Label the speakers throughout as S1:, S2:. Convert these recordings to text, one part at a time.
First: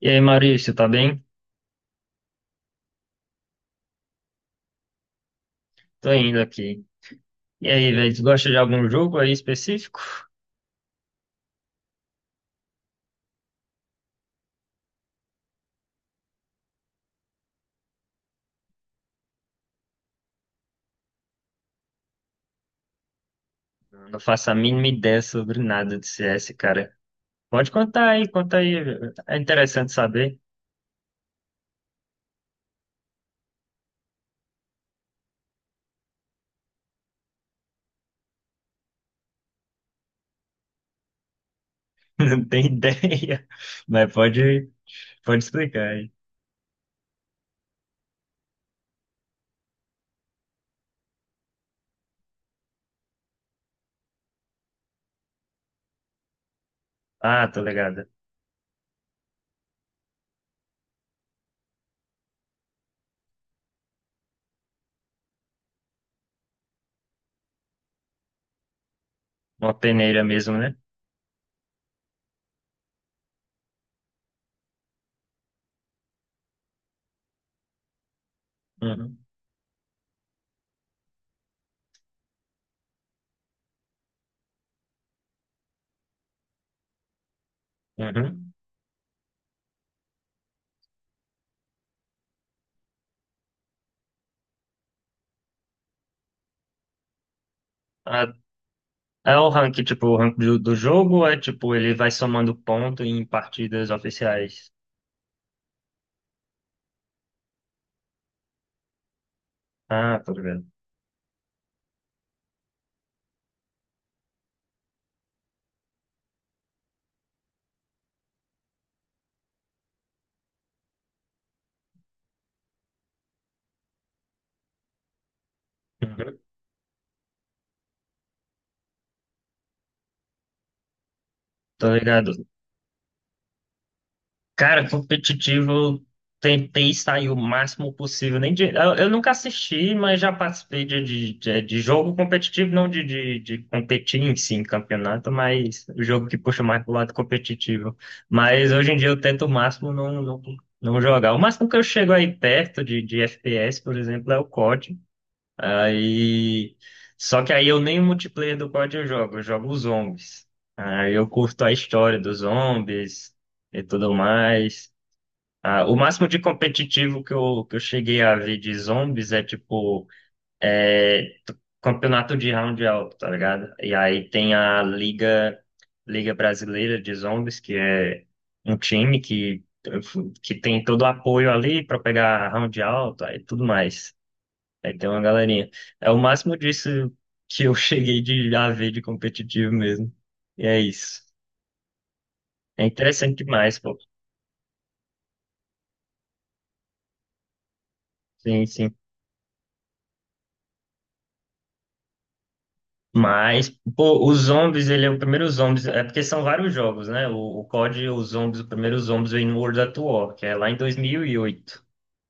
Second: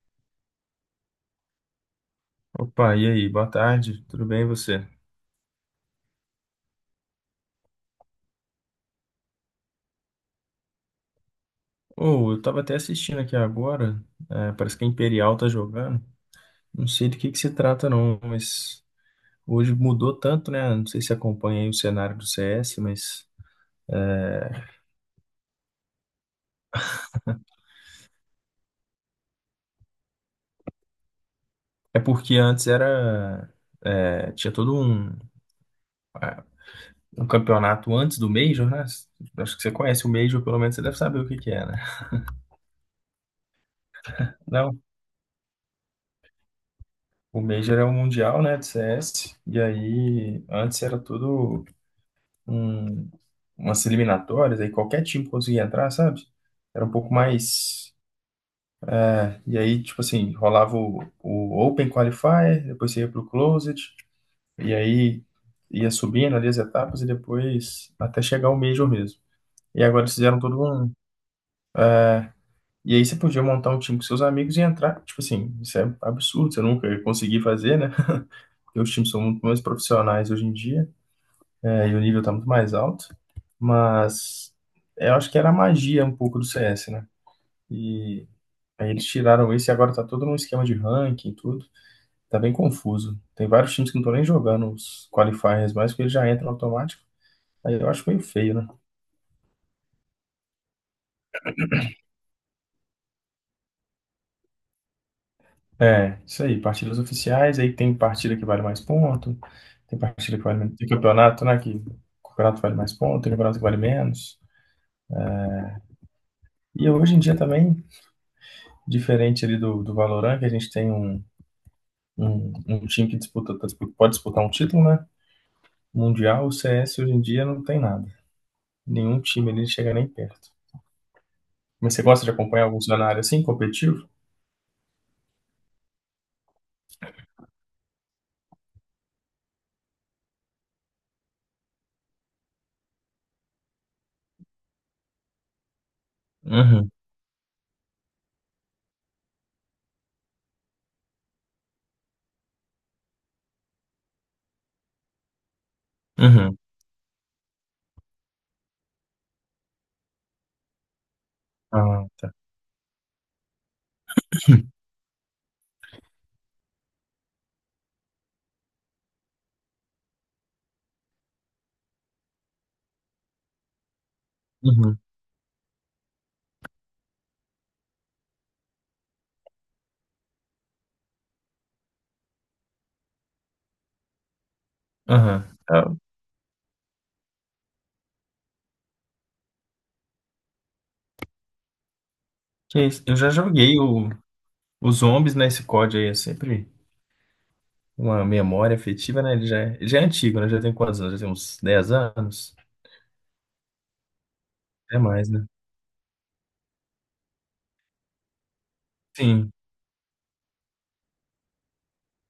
S1: E aí, Maurício, tá bem?
S2: Opa, e aí? Boa tarde, tudo bem e você?
S1: Tô indo aqui. E aí, velho, tu gosta de algum jogo aí específico?
S2: Ou eu tava até assistindo aqui agora, parece que a Imperial tá jogando. Não sei do que se trata não, mas hoje mudou tanto, né? Não sei se acompanha aí o cenário do CS, mas
S1: Não
S2: é
S1: faço a mínima ideia sobre nada de CS, cara. Pode contar aí, conta aí. É interessante saber.
S2: é porque antes era tinha todo um, ah, um campeonato antes do Major, né? Acho que você conhece o Major, pelo menos você deve saber o que que é, né?
S1: Não tem ideia. Mas pode,
S2: Não,
S1: pode explicar aí.
S2: o Major é o Mundial, né, de CS, e aí antes era tudo um- umas eliminatórias, aí qualquer time conseguia entrar, sabe? Era um pouco
S1: Ah, tô
S2: mais.
S1: ligado.
S2: E aí, tipo assim, rolava o Open Qualifier, depois você ia pro Closed, e aí ia subindo ali as etapas e depois até chegar o Major mesmo.
S1: Uma
S2: E agora eles
S1: peneira
S2: fizeram
S1: mesmo,
S2: todo
S1: né?
S2: um. E aí você podia montar um time com seus amigos e entrar. Tipo assim, isso é absurdo, você nunca ia conseguir fazer, né? Porque os times
S1: Uhum.
S2: são muito mais profissionais hoje em dia. E o nível tá muito mais alto. Mas eu acho que era a magia um pouco do CS, né? E
S1: Uhum.
S2: aí eles tiraram esse e agora tá todo num esquema de ranking e tudo. Tá bem confuso. Tem vários times que não estão nem jogando os qualifiers mais, porque eles já entram automático. Aí eu acho meio
S1: Ah,
S2: feio, né?
S1: é o rank, tipo, o rank do jogo, ou é tipo, ele vai somando ponto em partidas oficiais.
S2: É, isso aí, partidas oficiais, aí tem partida que vale mais ponto, tem
S1: Ah, tô
S2: partida que vale
S1: ligado.
S2: menos, tem campeonato, né, que campeonato vale mais ponto, tem campeonato que vale menos. E hoje em dia também, diferente ali do Valorant, que a gente tem um, um time que disputa, pode disputar um título, né?
S1: Uhum.
S2: Mundial, o CS hoje em dia não tem nada. Nenhum time ali chega nem perto.
S1: Tô
S2: Mas você gosta de
S1: ligado.
S2: acompanhar algum cenário assim, competitivo?
S1: Cara, competitivo, eu tentei sair o máximo possível. Nem de- eu nunca assisti, mas já participei de jogo competitivo, não de competir em si, em campeonato, mas o jogo que puxa mais
S2: Uhum,
S1: pro lado competitivo. Mas hoje em dia eu tento o máximo não jogar. O máximo que eu chego aí perto de FPS, por exemplo, é o COD.
S2: uhum.
S1: Aí. Só que aí eu nem o multiplayer do COD eu jogo os zombies. Aí eu curto a
S2: Ah,
S1: história
S2: tá.
S1: dos zombies e tudo mais. Ah, o máximo de competitivo que eu cheguei a ver de zombies é tipo é t- campeonato de round alto, tá ligado? E aí tem a
S2: Uhum,
S1: Liga Brasileira de Zombies, que é um time que tem todo o apoio ali pra pegar round alto e tudo mais. Aí tem uma
S2: uhum.
S1: galerinha.
S2: Ah,
S1: É o máximo disso que eu cheguei de a ver de competitivo mesmo. E é isso.
S2: que
S1: É
S2: isso. Eu já
S1: interessante demais,
S2: joguei
S1: pô.
S2: os zombies, né? Esse código aí é sempre uma
S1: Sim,
S2: memória
S1: sim.
S2: afetiva, né? Ele já, já é antigo, né? Já tem quantos anos? Já tem uns 10 anos?
S1: Mas, pô, os zombies,
S2: É
S1: ele é o
S2: mais, né?
S1: primeiro zombies. É porque são vários jogos, né? O COD, os zombies, o primeiro zombies vem
S2: Sim.
S1: no World at War, que é lá em 2008.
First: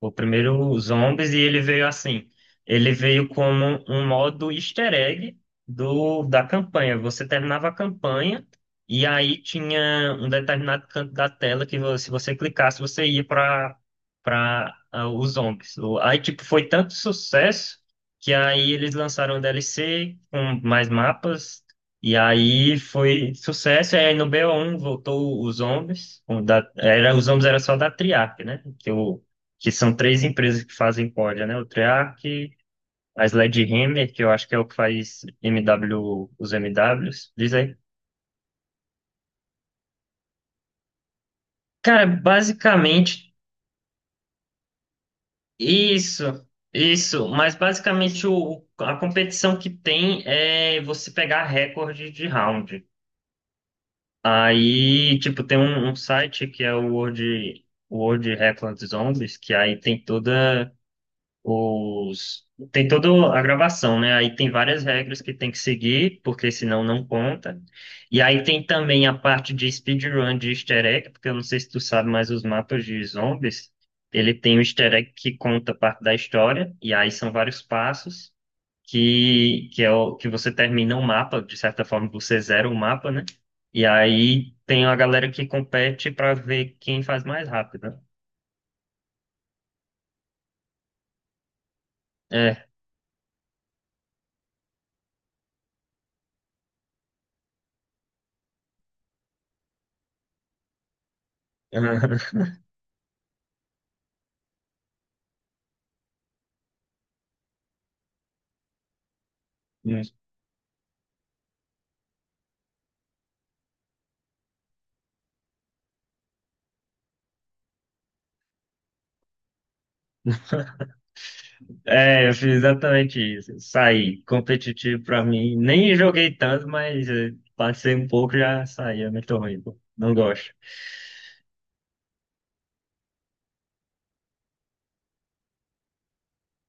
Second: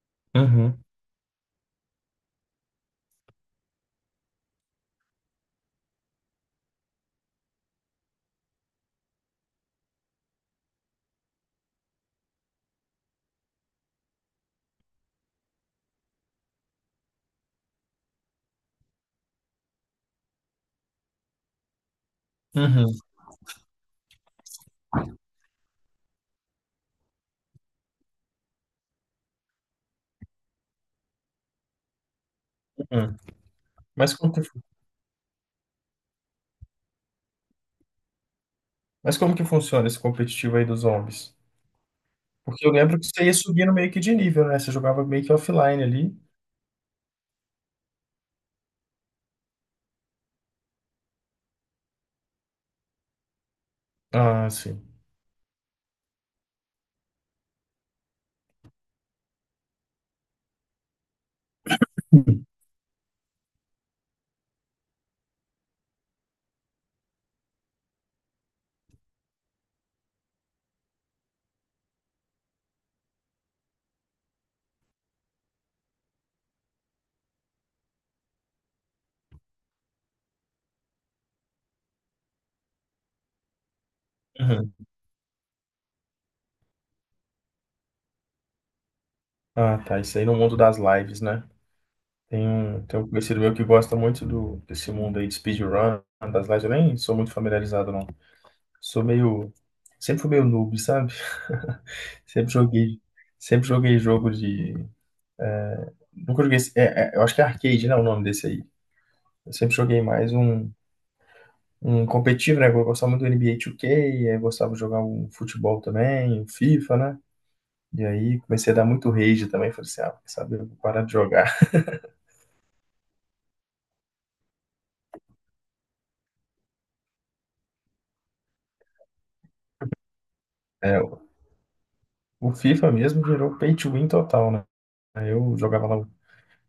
S1: O primeiro
S2: Uhum,
S1: Zombies, e ele veio assim. Ele veio como um modo easter egg da campanha. Você terminava a campanha e aí tinha um determinado canto da tela que se você clicasse, você ia para os zombies. Aí, tipo, foi tanto sucesso que aí eles lançaram o DLC com mais mapas. E aí
S2: uhum,
S1: foi sucesso, e aí no BO1 voltou os zombies. Era, os zombies era só da Triarch, né? Que são três empresas que fazem corda, né? O Treyarch,
S2: uhum.
S1: a Sledgehammer,
S2: Mas
S1: que eu
S2: como que,
S1: acho que é o que faz MW, os MWs, diz aí.
S2: mas como que funciona esse competitivo aí dos zombies?
S1: Cara,
S2: Porque eu lembro que você
S1: basicamente
S2: ia subindo meio que de nível, né? Você jogava meio que offline ali.
S1: isso, isso, mas basicamente a competição que tem é você pegar recorde de round.
S2: Ah, sim.
S1: Aí, tipo, tem um site que é o World Record Zombies, que aí os tem toda a gravação, né? Aí tem várias regras que tem que seguir, porque senão não conta. E aí tem também a parte de speedrun de easter egg, porque eu não sei se tu sabe, mas os mapas de zombies, ele tem um easter egg que conta parte da história, e aí são vários passos que é o que você termina o mapa, de certa forma você zera o mapa, né? E aí
S2: Uhum.
S1: tem a galera que compete para ver quem faz mais rápido. Né?
S2: Ah, tá. Isso aí no mundo das lives, né? Tem um conhecido meu que gosta muito do, desse mundo aí de speedrun, das lives. Eu nem sou muito familiarizado, não. Sou meio. Sempre fui meio noob, sabe?
S1: É.
S2: Sempre joguei. Sempre joguei jogo de. Nunca joguei. Eu acho que é arcade, né? O nome desse aí. Eu sempre joguei mais um, um competitivo, né? Eu gostava muito do NBA 2K, aí eu gostava de jogar um futebol também, um FIFA, né? E aí comecei a dar muito rage também. Falei assim, ah, quer saber, eu vou parar de jogar.
S1: É, eu fiz exatamente isso. Saí competitivo pra mim. Nem joguei tanto, mas passei um pouco e já saí. É muito ruim, pô. Não gosto.
S2: É, o FIFA mesmo virou pay to win total, né? Aí eu jogava lá o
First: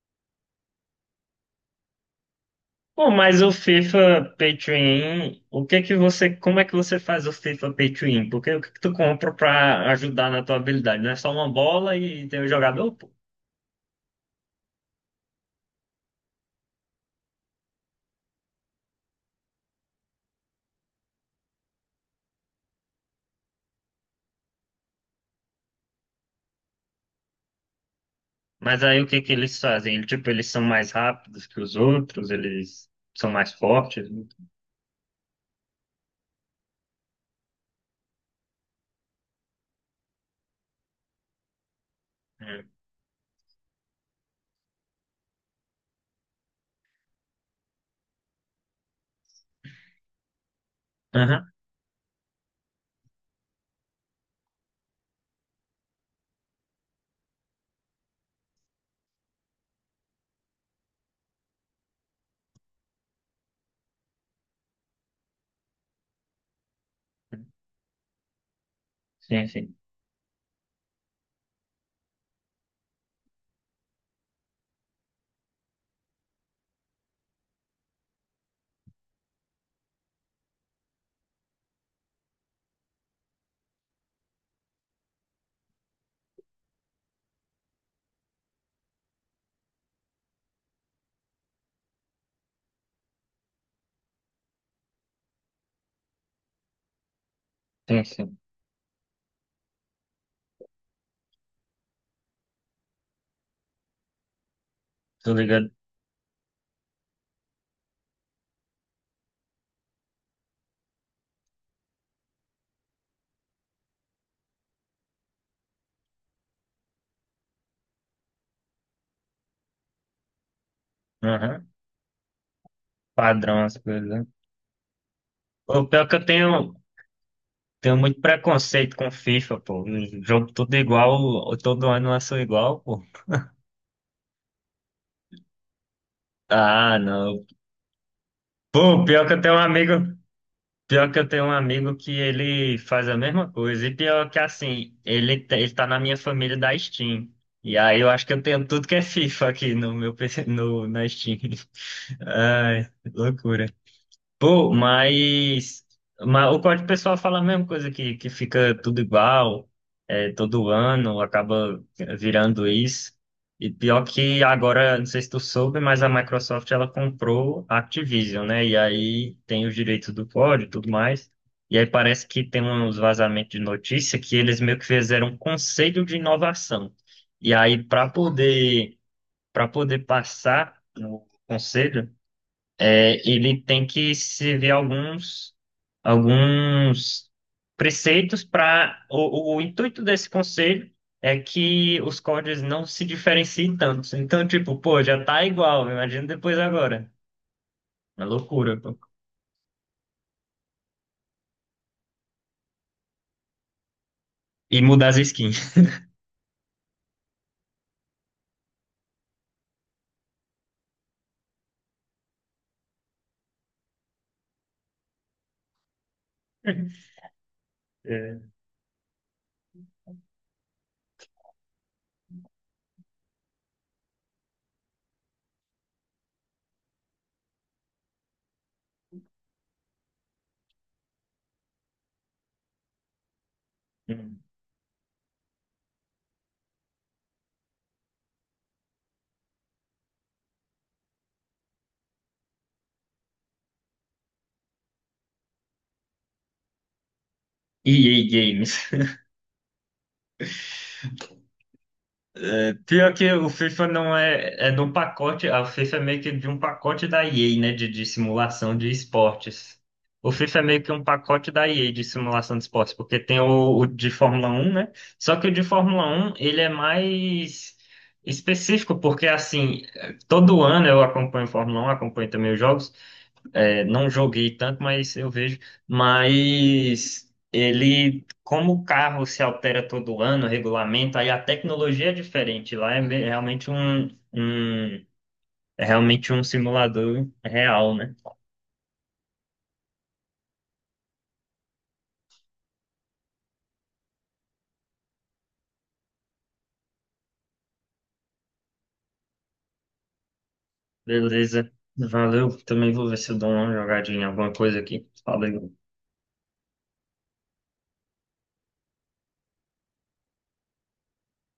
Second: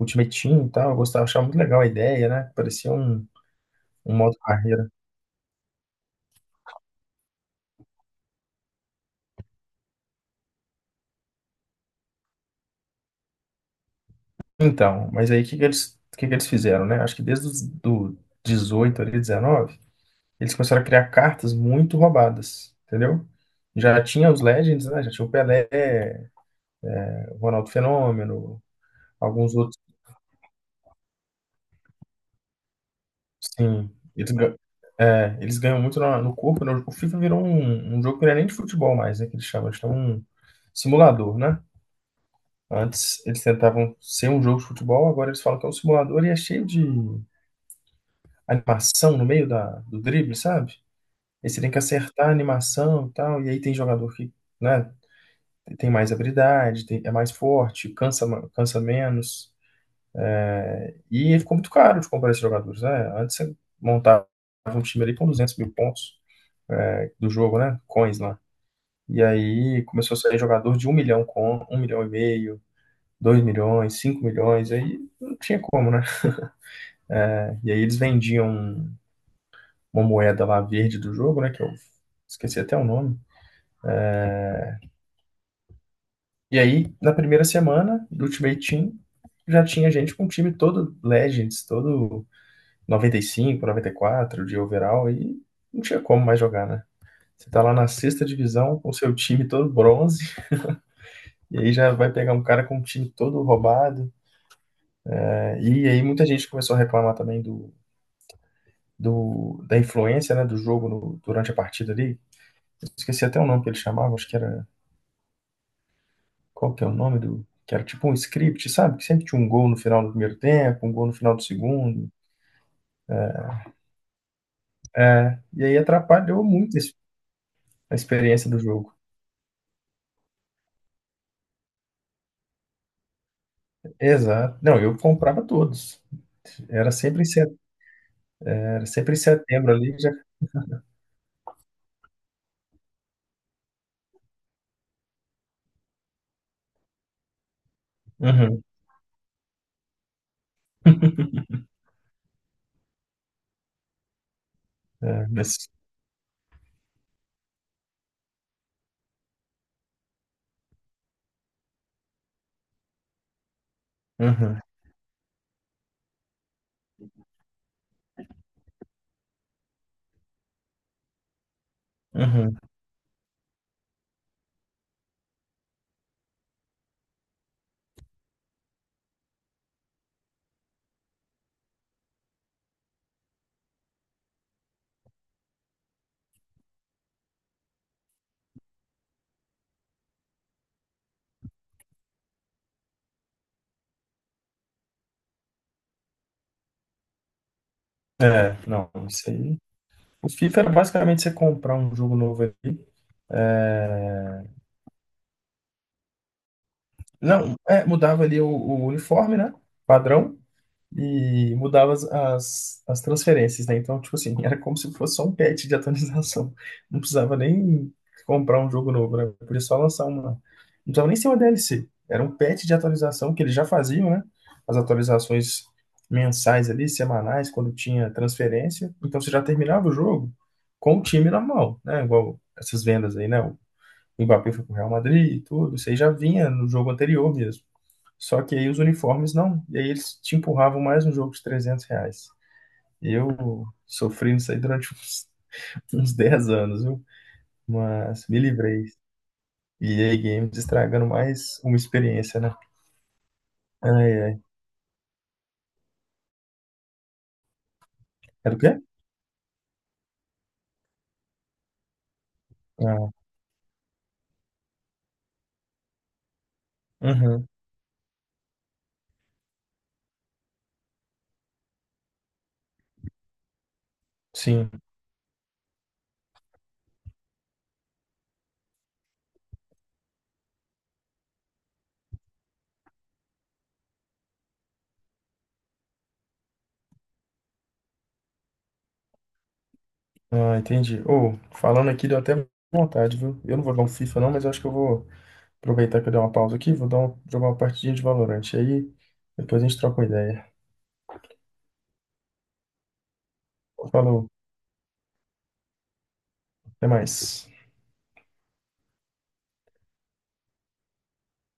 S2: Ultimate Team e tal, eu gostava, achava muito legal a ideia, né? Parecia
S1: Bom,
S2: um,
S1: mas o
S2: um
S1: FIFA
S2: modo
S1: Pay to
S2: carreira.
S1: Win, o que que você, como é que você faz o FIFA Pay to Win? Porque o que que tu compra pra ajudar na tua habilidade? Não é só uma bola e tem o jogador, pô.
S2: Então, mas aí o que que eles, o que que eles fizeram, né? Acho que desde os do 18 ali, 19 eles começaram a criar cartas muito roubadas, entendeu? Já tinha os Legends, né? Já tinha o Pelé, o Ronaldo Fenômeno,
S1: Mas aí o que que
S2: alguns
S1: eles
S2: outros.
S1: fazem? Tipo, eles são mais rápidos que os outros, eles são mais
S2: Sim,
S1: fortes. Né?
S2: eles, ga- eles ganham muito no corpo, né? O FIFA virou um, um jogo que não é nem de futebol mais, né? Que eles chamam, eles têm um simulador, né?
S1: Hum.
S2: Antes eles tentavam ser um jogo de futebol, agora eles falam que é um simulador e é cheio de animação no meio da, do drible, sabe? Aí
S1: Aham.
S2: você tem que acertar a animação e tal, e aí tem jogador que, né, tem mais habilidade, é mais forte, cansa, cansa menos. E ficou muito caro de comprar esses jogadores, né? Antes você montava um time ali com 200 mil pontos. Do jogo, né? Coins lá. E
S1: Sim, sim.
S2: aí começou a sair jogador de um milhão com um milhão e meio, 2 milhões, 5 milhões, aí não tinha como, né? É, e aí eles vendiam uma moeda lá verde do jogo, né? Que eu esqueci até o nome. E aí, na primeira semana do Ultimate Team, já tinha gente com um time todo Legends, todo noventa noventa e cinco noventa e quatro de overall, e não tinha como mais jogar, né? Você tá lá na
S1: Sim,
S2: sexta
S1: sim.
S2: divisão com o seu time todo bronze, e aí já vai pegar um cara com um time todo roubado.
S1: Tô ligado.
S2: E aí muita gente começou a reclamar também do, do, da influência, né, do jogo durante a partida ali. Eu esqueci até o nome que ele chamava, acho que era... Qual que é o nome do... Que era tipo um script, sabe? Que sempre tinha um gol no final do primeiro tempo, um gol no final do segundo.
S1: Padrão as coisas. Né?
S2: Né? E aí
S1: O pior que eu
S2: atrapalhou
S1: tenho,
S2: muito
S1: tenho
S2: a
S1: muito
S2: experiência do jogo.
S1: preconceito com FIFA, pô. Um jogo tudo igual, todo ano lançou igual, pô.
S2: Exato. Não, eu comprava todos. Era
S1: Ah,
S2: sempre em
S1: não.
S2: setembro, era
S1: Pô,
S2: sempre em setembro ali já.
S1: pior que eu tenho um amigo que ele faz a mesma coisa. E pior que assim, ele tá na minha família da Steam. E aí eu acho que eu
S2: Uhum,
S1: tenho tudo que é FIFA aqui no meu PC, no, na Steam. Ai, loucura. Pô,
S2: é, mas-
S1: mas o código pessoal fala a mesma coisa, que fica tudo igual, é, todo ano acaba virando isso. E pior que
S2: uhum,
S1: agora, não sei se tu soube, mas a Microsoft ela comprou a Activision, né? E aí tem os direitos do código e tudo mais. E aí parece que
S2: uhum.
S1: tem uns vazamentos de notícia que eles meio que fizeram um conselho de inovação. E aí, para poder passar no conselho, é, ele tem que se ver alguns preceitos para. O intuito desse conselho é que os códigos não se diferenciem tanto. Então, tipo, pô, já tá igual, imagina depois agora. Uma
S2: É,
S1: loucura,
S2: não,
S1: pô.
S2: isso aí o FIFA era basicamente você comprar um jogo novo ali. É,
S1: E mudar as skins.
S2: não, é, mudava ali o uniforme, né? Padrão. E mudava as transferências, né? Então, tipo assim, era como se fosse só um patch de atualização. Não precisava nem
S1: É.
S2: comprar um jogo novo, né? Podia só lançar uma. Não precisava nem ser uma DLC. Era um patch de atualização que eles já faziam, né? As atualizações mensais ali, semanais, quando tinha transferência. Então, você já terminava o jogo com o time na mão, né? Igual essas vendas aí, né? O
S1: Hum.
S2: Mbappé foi pro Real Madrid e tudo. Isso aí já vinha no jogo anterior mesmo. Só que aí os uniformes não. E aí eles te empurravam mais um jogo de 300 reais. Eu sofri isso aí durante uns, uns 10 anos, viu? Mas
S1: EA
S2: me
S1: Games.
S2: livrei. E aí Games estragando mais uma experiência, né?
S1: É, pior que o FIFA
S2: Ai,
S1: não
S2: ai.
S1: é, é de um pacote, a FIFA é meio que de um pacote da EA, né, de
S2: Era o quê?
S1: simulação de esportes. O FIFA é meio que um pacote da EA de simulação de esportes,
S2: Ah,
S1: porque tem o de Fórmula 1, né? Só que o de Fórmula 1, ele é
S2: uhum,
S1: mais específico, porque assim, todo ano eu acompanho Fórmula 1, acompanho também os jogos, não joguei
S2: sim.
S1: tanto, mas eu vejo. Mas ele, como o carro se altera todo ano, o regulamento, aí a tecnologia é diferente. Lá um, é realmente um simulador real, né?
S2: Ah, entendi. Ô, falando aqui, deu até vontade, viu? Eu não vou dar um FIFA não, mas eu acho que eu vou aproveitar que eu dei uma pausa aqui, jogar uma partidinha de Valorant. Aí depois a gente troca uma ideia.
S1: Beleza. Valeu. Também vou ver se eu dou uma
S2: Falou,
S1: jogadinha, alguma coisa aqui. Falei.
S2: até mais.